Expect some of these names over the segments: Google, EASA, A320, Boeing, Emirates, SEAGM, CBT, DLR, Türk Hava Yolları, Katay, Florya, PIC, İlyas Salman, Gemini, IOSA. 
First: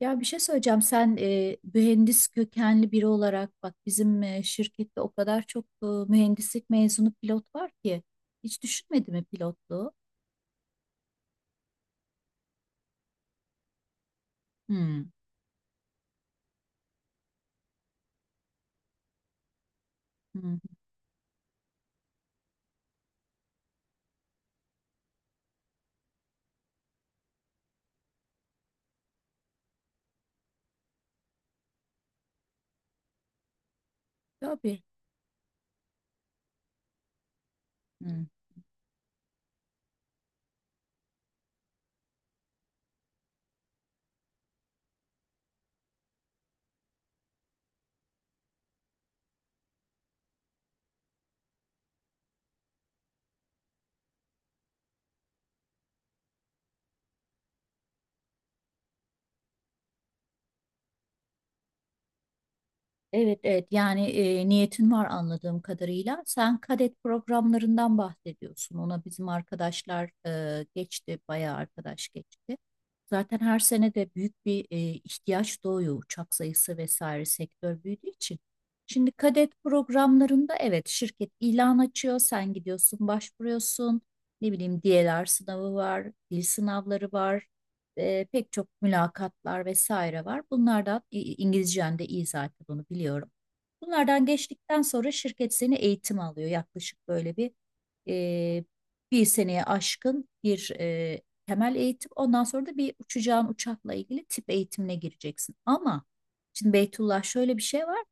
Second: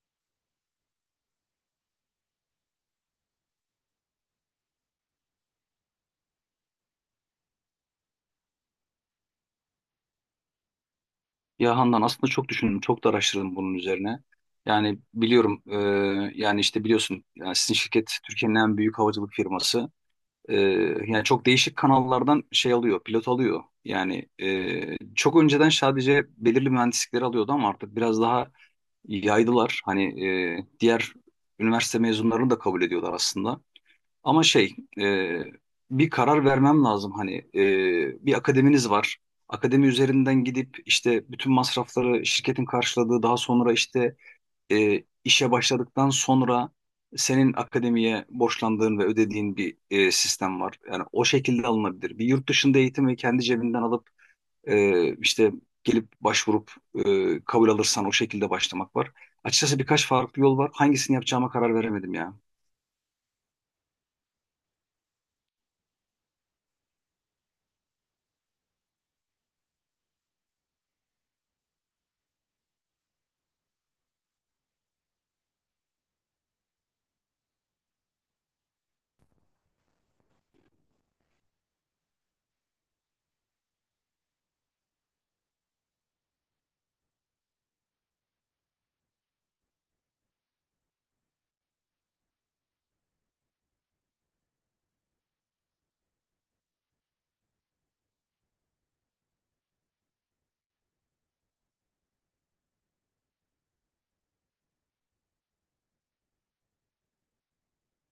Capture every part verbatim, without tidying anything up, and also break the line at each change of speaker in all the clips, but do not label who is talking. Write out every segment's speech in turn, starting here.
Ya bir şey söyleyeceğim. Sen e, mühendis kökenli biri olarak bak, bizim e, şirkette o kadar çok e, mühendislik mezunu pilot var ki hiç düşünmedi mi pilotluğu?
Ya Handan aslında çok düşündüm, çok da araştırdım bunun üzerine. Yani
Hmm.
biliyorum, e, yani işte biliyorsun, yani sizin şirket Türkiye'nin en büyük havacılık firması. E,
Hmm.
yani çok değişik kanallardan şey alıyor, pilot alıyor. Yani e, çok önceden sadece belirli mühendislikleri alıyordu ama artık biraz daha yaydılar. Hani e, diğer üniversite mezunlarını da kabul ediyorlar aslında. Ama şey
Tabii.
e, bir karar vermem lazım, hani
Hmm.
e, bir akademiniz var. Akademi üzerinden gidip işte bütün masrafları şirketin karşıladığı, daha sonra işte e, işe başladıktan sonra senin akademiye borçlandığın ve ödediğin bir e, sistem var. Yani o şekilde alınabilir. Bir yurt dışında eğitimi kendi cebinden alıp e, işte gelip başvurup e, kabul alırsan o şekilde başlamak var. Açıkçası birkaç farklı yol var. Hangisini yapacağıma karar veremedim ya.
Evet, evet, yani e, niyetin var anladığım kadarıyla. Sen kadet programlarından bahsediyorsun. Ona bizim arkadaşlar e, geçti, bayağı arkadaş geçti. Zaten her sene de büyük bir e, ihtiyaç doğuyor, uçak sayısı vesaire, sektör büyüdüğü için. Şimdi kadet programlarında evet, şirket ilan açıyor, sen gidiyorsun, başvuruyorsun. Ne bileyim D L R sınavı var, dil sınavları var, e, pek çok mülakatlar vesaire var. Bunlardan İ- İngilizcen de iyi zaten, bunu biliyorum. Bunlardan geçtikten sonra şirket seni eğitim alıyor. Yaklaşık böyle bir e, bir seneye aşkın bir e, temel eğitim. Ondan sonra da bir uçacağın uçakla ilgili tip eğitimine gireceksin. Ama şimdi Beytullah, şöyle bir şey var.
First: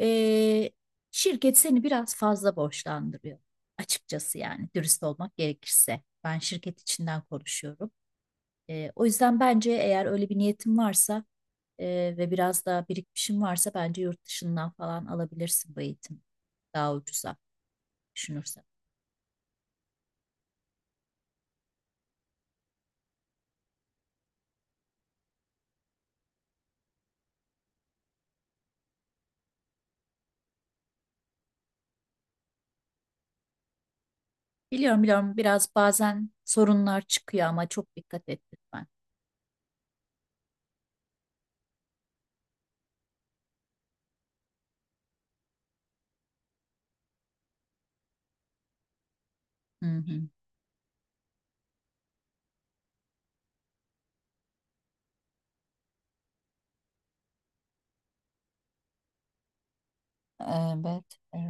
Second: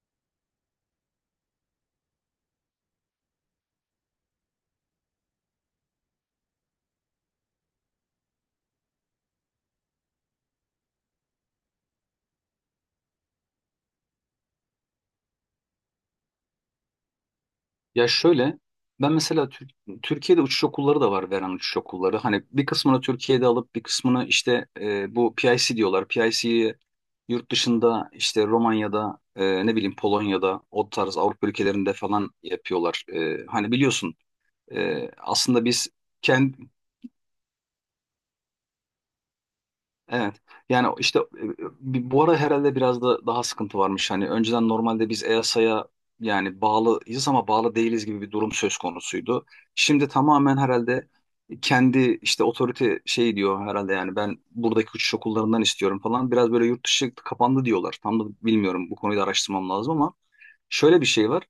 E, şirket seni biraz fazla borçlandırıyor. Açıkçası, yani dürüst olmak gerekirse. Ben şirket içinden konuşuyorum. E, o yüzden bence eğer öyle bir niyetim varsa e, ve biraz daha birikmişim varsa, bence yurt dışından falan alabilirsin bu eğitim daha ucuza
Ya şöyle,
düşünürsen.
ben mesela Tür- Türkiye'de uçuş okulları da var, veren uçuş okulları. Hani bir kısmını Türkiye'de alıp bir kısmını işte, e, bu P I C diyorlar. P I C'yi yurt dışında işte Romanya'da, e, ne bileyim Polonya'da, o tarz Avrupa ülkelerinde falan yapıyorlar. E, hani biliyorsun,
Biliyorum,
e,
biliyorum,
aslında
biraz
biz...
bazen sorunlar çıkıyor ama çok dikkat et lütfen.
Evet. Yani işte, e, bi- bu ara herhalde biraz da daha sıkıntı varmış. Hani önceden normalde biz EASA'ya yani bağlıyız ama bağlı değiliz gibi bir durum söz konusuydu.
Hı
Şimdi
hı,
tamamen herhalde kendi işte otorite şey diyor herhalde, yani ben buradaki uçuş okullarından istiyorum falan. Biraz böyle yurt dışı kapandı diyorlar. Tam da bilmiyorum, bu konuyu da araştırmam lazım ama şöyle bir şey var.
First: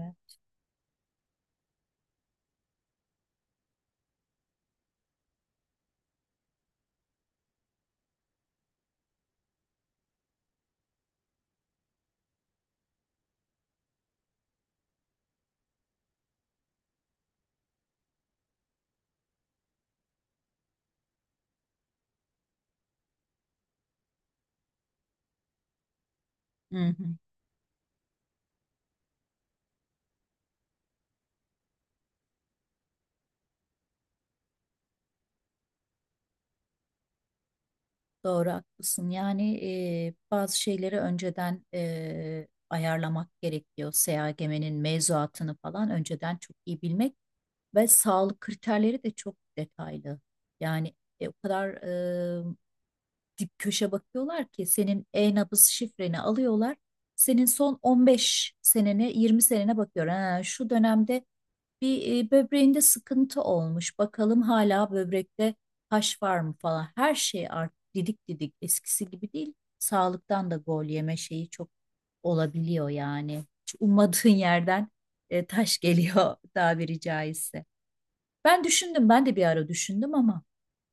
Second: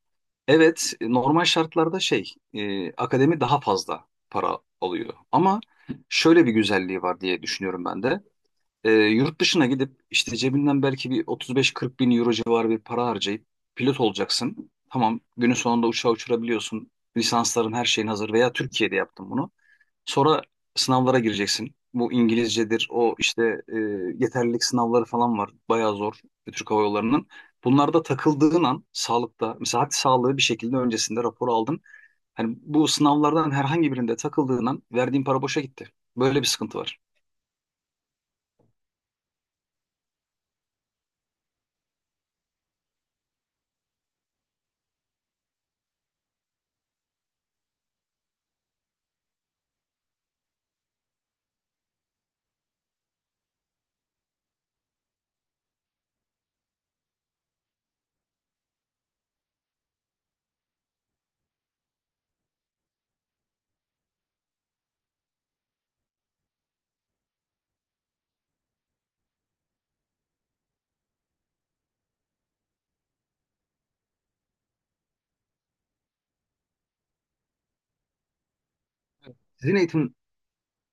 Evet, normal şartlarda şey, e, akademi daha fazla para alıyor ama şöyle bir güzelliği var diye düşünüyorum ben de. Ee, yurt dışına gidip işte cebinden belki bir otuz beş kırk bin euro civarı bir para harcayıp pilot olacaksın. Tamam, günün sonunda uçağı uçurabiliyorsun. Lisansların her şeyin hazır veya Türkiye'de yaptın bunu. Sonra sınavlara gireceksin. Bu İngilizcedir, o işte e, yeterlilik sınavları falan var. Bayağı zor Türk
hı
Hava
hı.
Yolları'nın. Bunlarda takıldığın an sağlıkta, mesela hadi sağlığı bir şekilde öncesinde rapor aldın. Hani bu sınavlardan herhangi birinde takıldığın an verdiğin para boşa gitti. Böyle bir sıkıntı var.
Doğru, haklısın. Yani e, bazı şeyleri önceden e, ayarlamak gerekiyor. S E A G M'nin mevzuatını falan önceden çok iyi bilmek ve sağlık kriterleri de çok detaylı. Yani e, o kadar dip köşe bakıyorlar ki senin e-nabız şifreni alıyorlar. Senin son on beş senene, yirmi senene bakıyor. Ha, şu dönemde bir e, böbreğinde sıkıntı olmuş. Bakalım hala böbrekte taş var mı falan. Her şey artık didik didik, eskisi gibi değil. Sağlıktan da gol yeme şeyi çok olabiliyor yani. Hiç ummadığın yerden e, taş geliyor tabiri caizse. Ben düşündüm, ben de bir ara
Sizin eğitim,
düşündüm ama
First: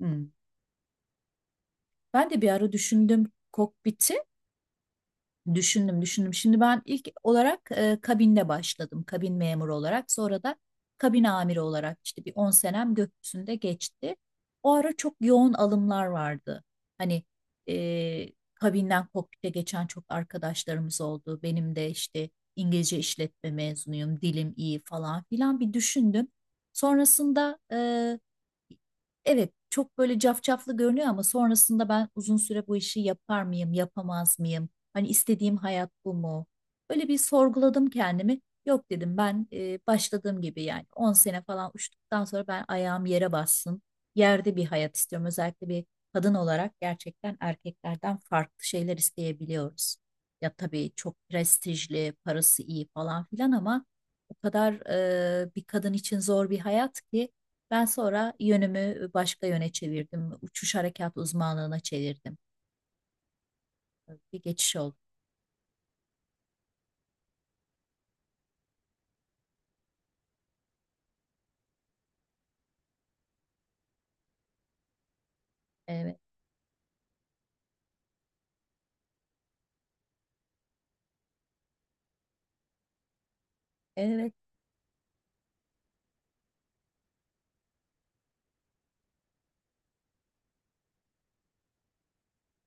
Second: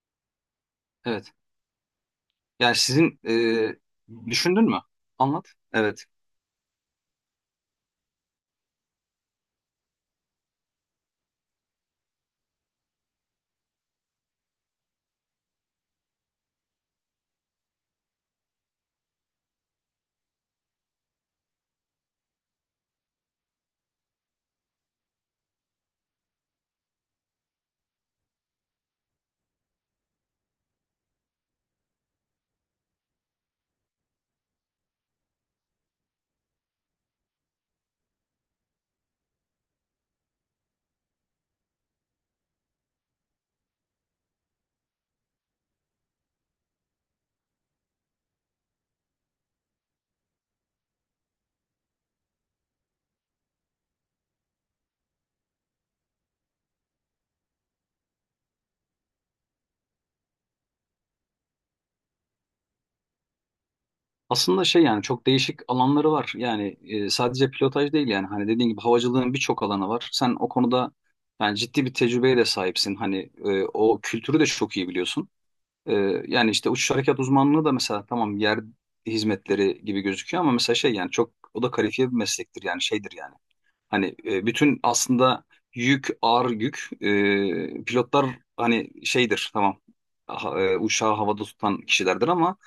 hmm,
evet.
ben de bir ara
Yani sizin,
düşündüm
e,
kokpiti.
düşündün mü? Anlat.
Düşündüm,
Evet.
düşündüm. Şimdi ben ilk olarak e, kabinde başladım. Kabin memuru olarak. Sonra da kabin amiri olarak işte bir on senem gökyüzünde geçti. O ara çok yoğun alımlar vardı. Hani e, kabinden kokpite geçen çok arkadaşlarımız oldu. Benim de işte İngilizce işletme mezunuyum, dilim iyi falan filan, bir düşündüm. Sonrasında e, evet, çok böyle cafcaflı görünüyor ama sonrasında ben uzun süre bu işi yapar mıyım, yapamaz mıyım? Hani istediğim hayat bu mu? Böyle bir sorguladım kendimi. Yok dedim, ben e, başladığım gibi yani on sene falan uçtuktan sonra ben ayağım yere bassın. Yerde bir hayat istiyorum. Özellikle bir kadın olarak gerçekten erkeklerden farklı şeyler isteyebiliyoruz. Ya tabii çok prestijli, parası iyi falan filan ama o kadar e, bir kadın için zor bir hayat ki ben sonra yönümü başka yöne çevirdim. Uçuş harekat uzmanlığına çevirdim. Bir
Aslında
geçiş
şey,
oldu.
yani çok değişik alanları var. Yani e, sadece pilotaj değil, yani hani dediğin gibi havacılığın birçok alanı var. Sen o konuda yani ciddi bir tecrübeye de sahipsin. Hani e, o kültürü de çok iyi biliyorsun. E,
Evet.
yani işte uçuş harekat uzmanlığı da mesela tamam, yer hizmetleri gibi gözüküyor ama mesela şey, yani çok o da kalifiye bir meslektir, yani şeydir yani. Hani
Evet.
e, bütün aslında yük, ağır yük. E, pilotlar hani şeydir tamam. Ha- e, uçağı havada tutan kişilerdir ama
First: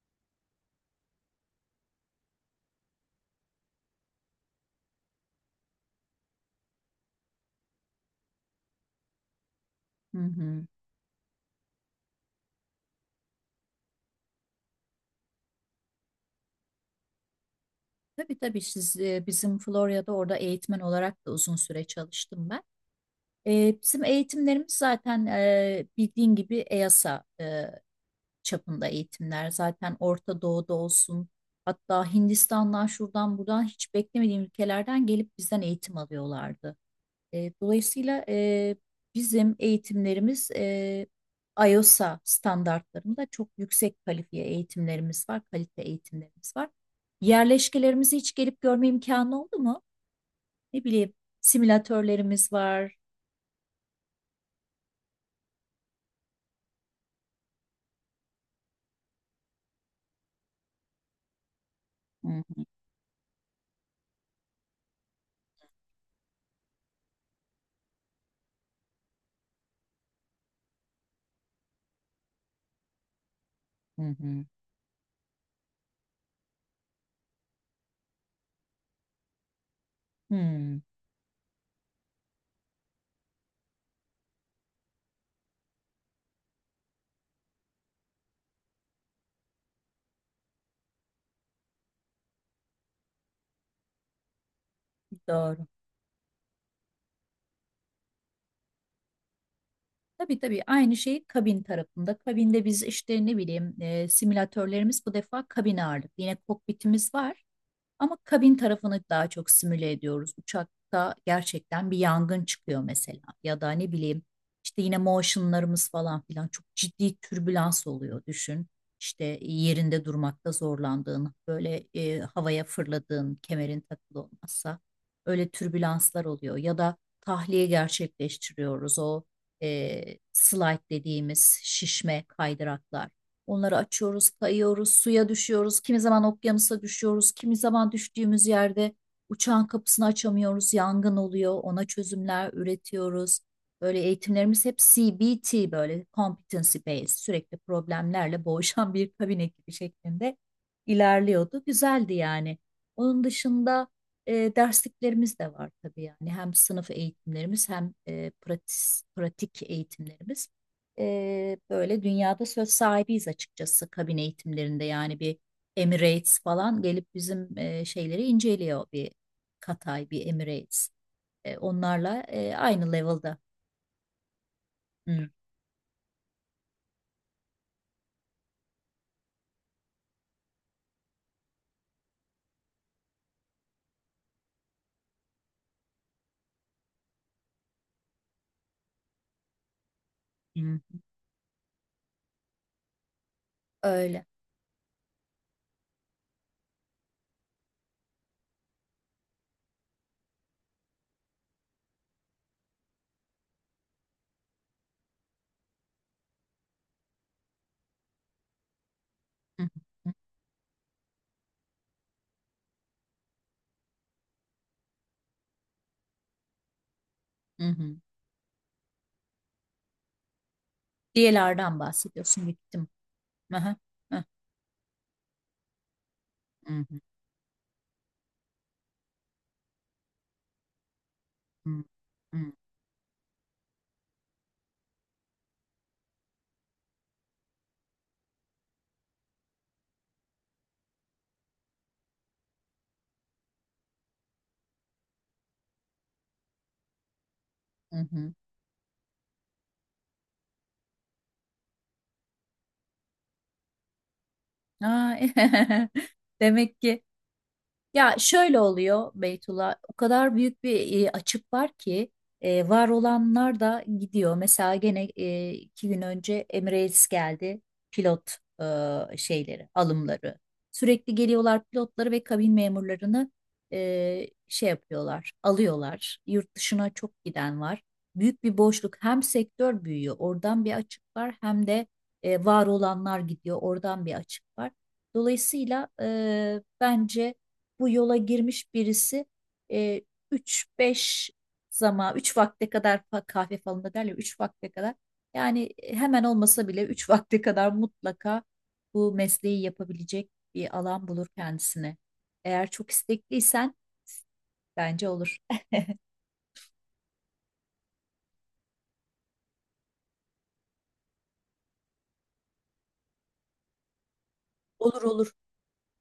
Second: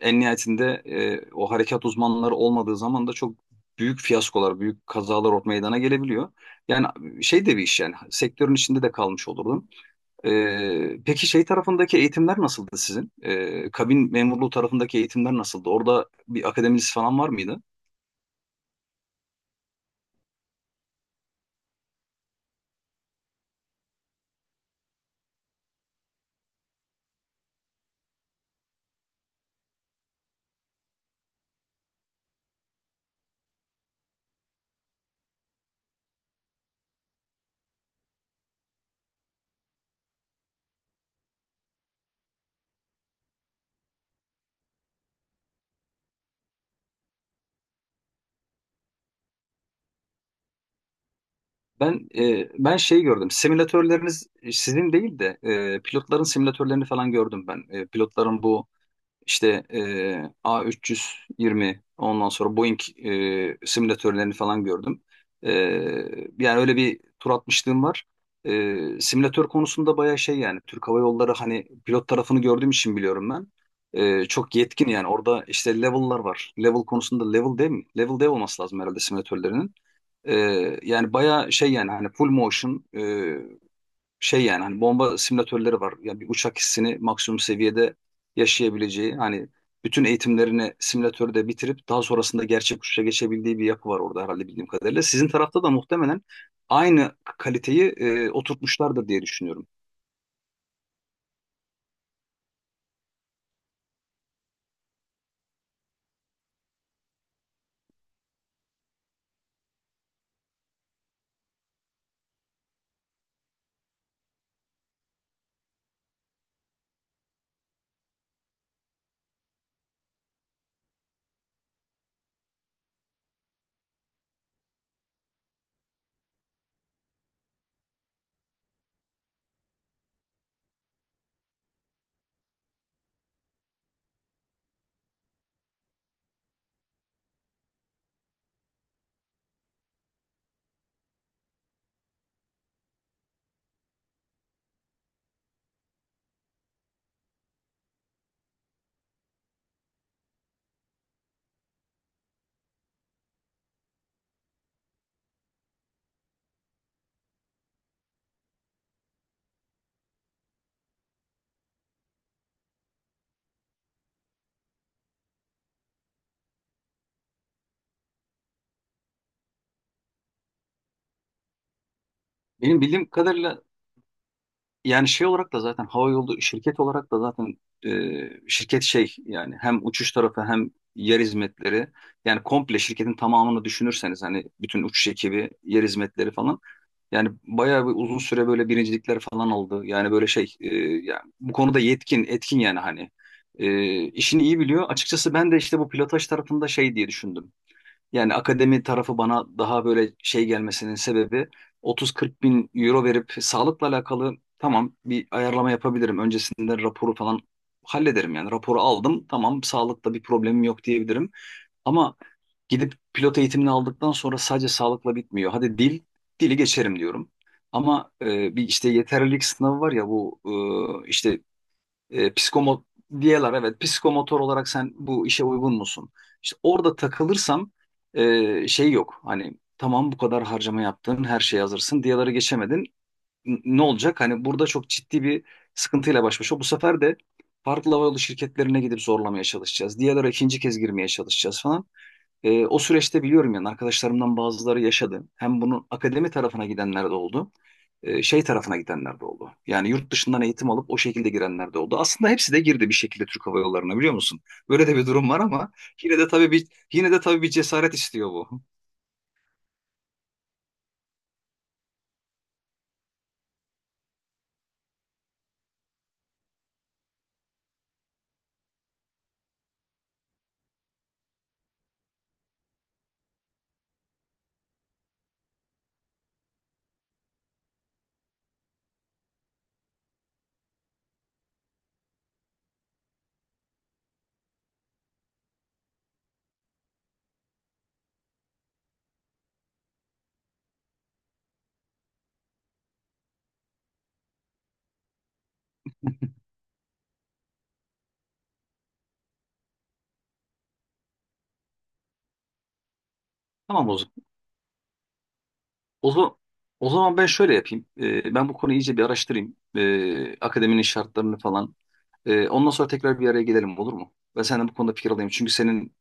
en nihayetinde e, o harekat uzmanları olmadığı zaman da çok büyük fiyaskolar, büyük kazalar or- meydana gelebiliyor. Yani şey de bir iş, yani sektörün içinde de kalmış olurdum.
Hı hı.
E, peki şey tarafındaki eğitimler nasıldı sizin? E, kabin memurluğu tarafındaki eğitimler nasıldı? Orada bir akademiniz falan var mıydı?
Tabii, tabii, siz e, bizim Florya'da orada eğitmen olarak da uzun süre çalıştım ben. E, bizim eğitimlerimiz zaten e, bildiğin gibi EASA e, çapında eğitimler. Zaten Orta Doğu'da olsun, hatta Hindistan'dan, şuradan buradan hiç beklemediğim ülkelerden gelip bizden eğitim alıyorlardı. E, dolayısıyla e, bizim eğitimlerimiz e, IOSA standartlarında çok yüksek kalifiye eğitimlerimiz var, kalite eğitimlerimiz var. Yerleşkelerimizi hiç gelip görme imkanı oldu mu? Ne bileyim,
Ben e,
simülatörlerimiz
ben
var.
şey gördüm. Simülatörleriniz, e, sizin değil de e, pilotların simülatörlerini falan gördüm ben. E, pilotların bu işte, e, A üç yüz yirmi,
Hı
ondan sonra
hı,
Boeing, e, simülatörlerini falan gördüm. E, yani öyle bir tur atmışlığım var. E, simülatör konusunda bayağı şey, yani Türk Hava Yolları hani pilot tarafını gördüğüm için biliyorum ben.
hı
E,
hı,
çok yetkin yani, orada işte level'lar var. Level konusunda level değil mi? Level değil olması lazım herhalde simülatörlerinin. Ee,
hı.
yani bayağı şey, yani hani full motion, e, şey, yani hani bomba simülatörleri var. Yani bir uçak hissini maksimum seviyede yaşayabileceği, hani bütün eğitimlerini simülatörde bitirip daha sonrasında gerçek uçuşa geçebildiği bir yapı var orada herhalde, bildiğim kadarıyla. Sizin tarafta
Doğru.
da muhtemelen aynı kaliteyi e, oturtmuşlardır diye düşünüyorum.
Tabii, tabii, aynı şey kabin tarafında. Kabinde biz işte ne bileyim e, simülatörlerimiz bu defa kabin ağırlık. Yine kokpitimiz var. Ama kabin tarafını daha çok simüle ediyoruz. Uçakta gerçekten bir yangın çıkıyor mesela, ya da ne bileyim işte yine motionlarımız falan filan, çok ciddi türbülans oluyor düşün. İşte yerinde durmakta zorlandığın, böyle e, havaya fırladığın, kemerin takılı olmazsa öyle türbülanslar oluyor ya da tahliye gerçekleştiriyoruz o e, slide dediğimiz şişme kaydıraklar. Onları açıyoruz, kayıyoruz, suya düşüyoruz. Kimi zaman okyanusa düşüyoruz. Kimi zaman düştüğümüz yerde uçağın kapısını açamıyoruz. Yangın oluyor. Ona çözümler üretiyoruz. Böyle eğitimlerimiz hep C B T, böyle competency based, sürekli problemlerle boğuşan bir kabin ekibi şeklinde ilerliyordu. Güzeldi yani. Onun dışında e, dersliklerimiz de var tabii, yani hem sınıf eğitimlerimiz hem e, pratis- pratik eğitimlerimiz, e, böyle dünyada söz sahibiyiz açıkçası kabin eğitimlerinde, yani bir Emirates falan gelip bizim e, şeyleri inceliyor, bir Katay, bir Emirates. E, onlarla e,
Benim
aynı
bildiğim
level'da.
kadarıyla, yani şey
Hı,
olarak da zaten, hava yolu şirket olarak da zaten e, şirket, şey yani hem uçuş tarafı hem yer hizmetleri, yani komple şirketin tamamını düşünürseniz, hani bütün uçuş ekibi, yer hizmetleri falan, yani bayağı bir uzun süre böyle birincilikler falan aldı. Yani böyle şey, e,
hı.
yani bu konuda yetkin, etkin, yani hani, e,
Öyle.
işini iyi biliyor. Açıkçası ben de işte bu pilotaj tarafında şey diye düşündüm. Yani akademi tarafı bana daha böyle şey gelmesinin sebebi, otuz kırk bin euro verip, sağlıkla alakalı tamam bir ayarlama yapabilirim. Öncesinde raporu falan hallederim, yani raporu aldım, tamam,
Hı,
sağlıkta bir problemim yok diyebilirim. Ama gidip pilot eğitimini aldıktan sonra sadece sağlıkla bitmiyor. Hadi dil, dili geçerim diyorum.
hı, hı, hı.
Ama e, bir işte yeterlilik sınavı var ya, bu e, işte,
Diyelerden
e,
bahsediyorsun,
psikomo
gittim.
diyorlar
Aha,
evet,
aha.
psikomotor olarak sen bu işe uygun musun? İşte
Hı,
orada
hı,
takılırsam e, şey yok. Hani tamam, bu kadar harcama yaptın, her şeye
hı,
hazırsın. Diyaları
hı,
geçemedin. N- ne olacak? Hani burada çok ciddi bir sıkıntıyla baş başa. Bu sefer de farklı havayolu şirketlerine gidip zorlamaya çalışacağız. Diyalara ikinci kez girmeye çalışacağız falan. E, o süreçte biliyorum, yani arkadaşlarımdan bazıları yaşadı. Hem bunun akademi tarafına gidenler de oldu.
hı,
e,
hı.
şey tarafına gidenler de oldu. Yani yurt dışından eğitim alıp o şekilde girenler de oldu. Aslında hepsi de girdi bir şekilde Türk Hava Yolları'na, biliyor musun? Böyle de bir durum
Ay,
var ama yine de tabii bir
demek ki.
yine de tabii bir cesaret
Ya
istiyor
şöyle
bu.
oluyor Beytullah, o kadar büyük bir e, açık var ki e, var olanlar da gidiyor. Mesela gene e, iki gün önce Emirates geldi pilot e, şeyleri, alımları. Sürekli geliyorlar, pilotları ve kabin memurlarını e, şey yapıyorlar, alıyorlar. Yurt dışına çok giden var. Büyük bir boşluk. Hem sektör büyüyor, oradan bir açık var. Hem de e, var olanlar gidiyor, oradan bir açık var. Dolayısıyla e, bence bu yola girmiş birisi e, üç beş zaman, üç vakte kadar, fa- kahve falında derler, üç vakte kadar, yani e, hemen olmasa bile üç vakte kadar mutlaka bu mesleği yapabilecek bir alan bulur kendisine. Eğer çok istekliysen
Tamam o zaman.
bence olur.
O zaman, o zaman ben şöyle yapayım. E, ben bu konuyu iyice bir araştırayım. E, akademinin şartlarını falan... Ee, ondan sonra tekrar bir araya gelelim, olur mu? Ben senden bu konuda
Olur,
fikir alayım.
olur.
Çünkü senin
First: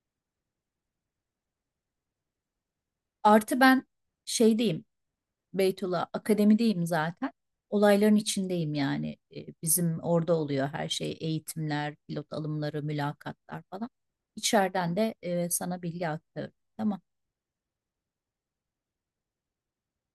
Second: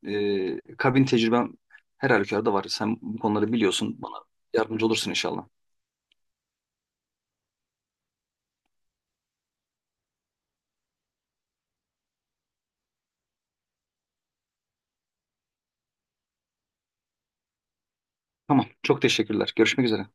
e, kabin tecrüben her halükarda var. Sen bu konuları
Artı ben
biliyorsun. Bana
şeydeyim
yardımcı olursun inşallah.
Beytullah, akademideyim zaten. Olayların içindeyim yani. E, Bizim orada oluyor her şey. Eğitimler, pilot alımları, mülakatlar falan. İçeriden de e, sana bilgi aktarıyorum. Tamam.
Tamam. Çok teşekkürler. Görüşmek üzere.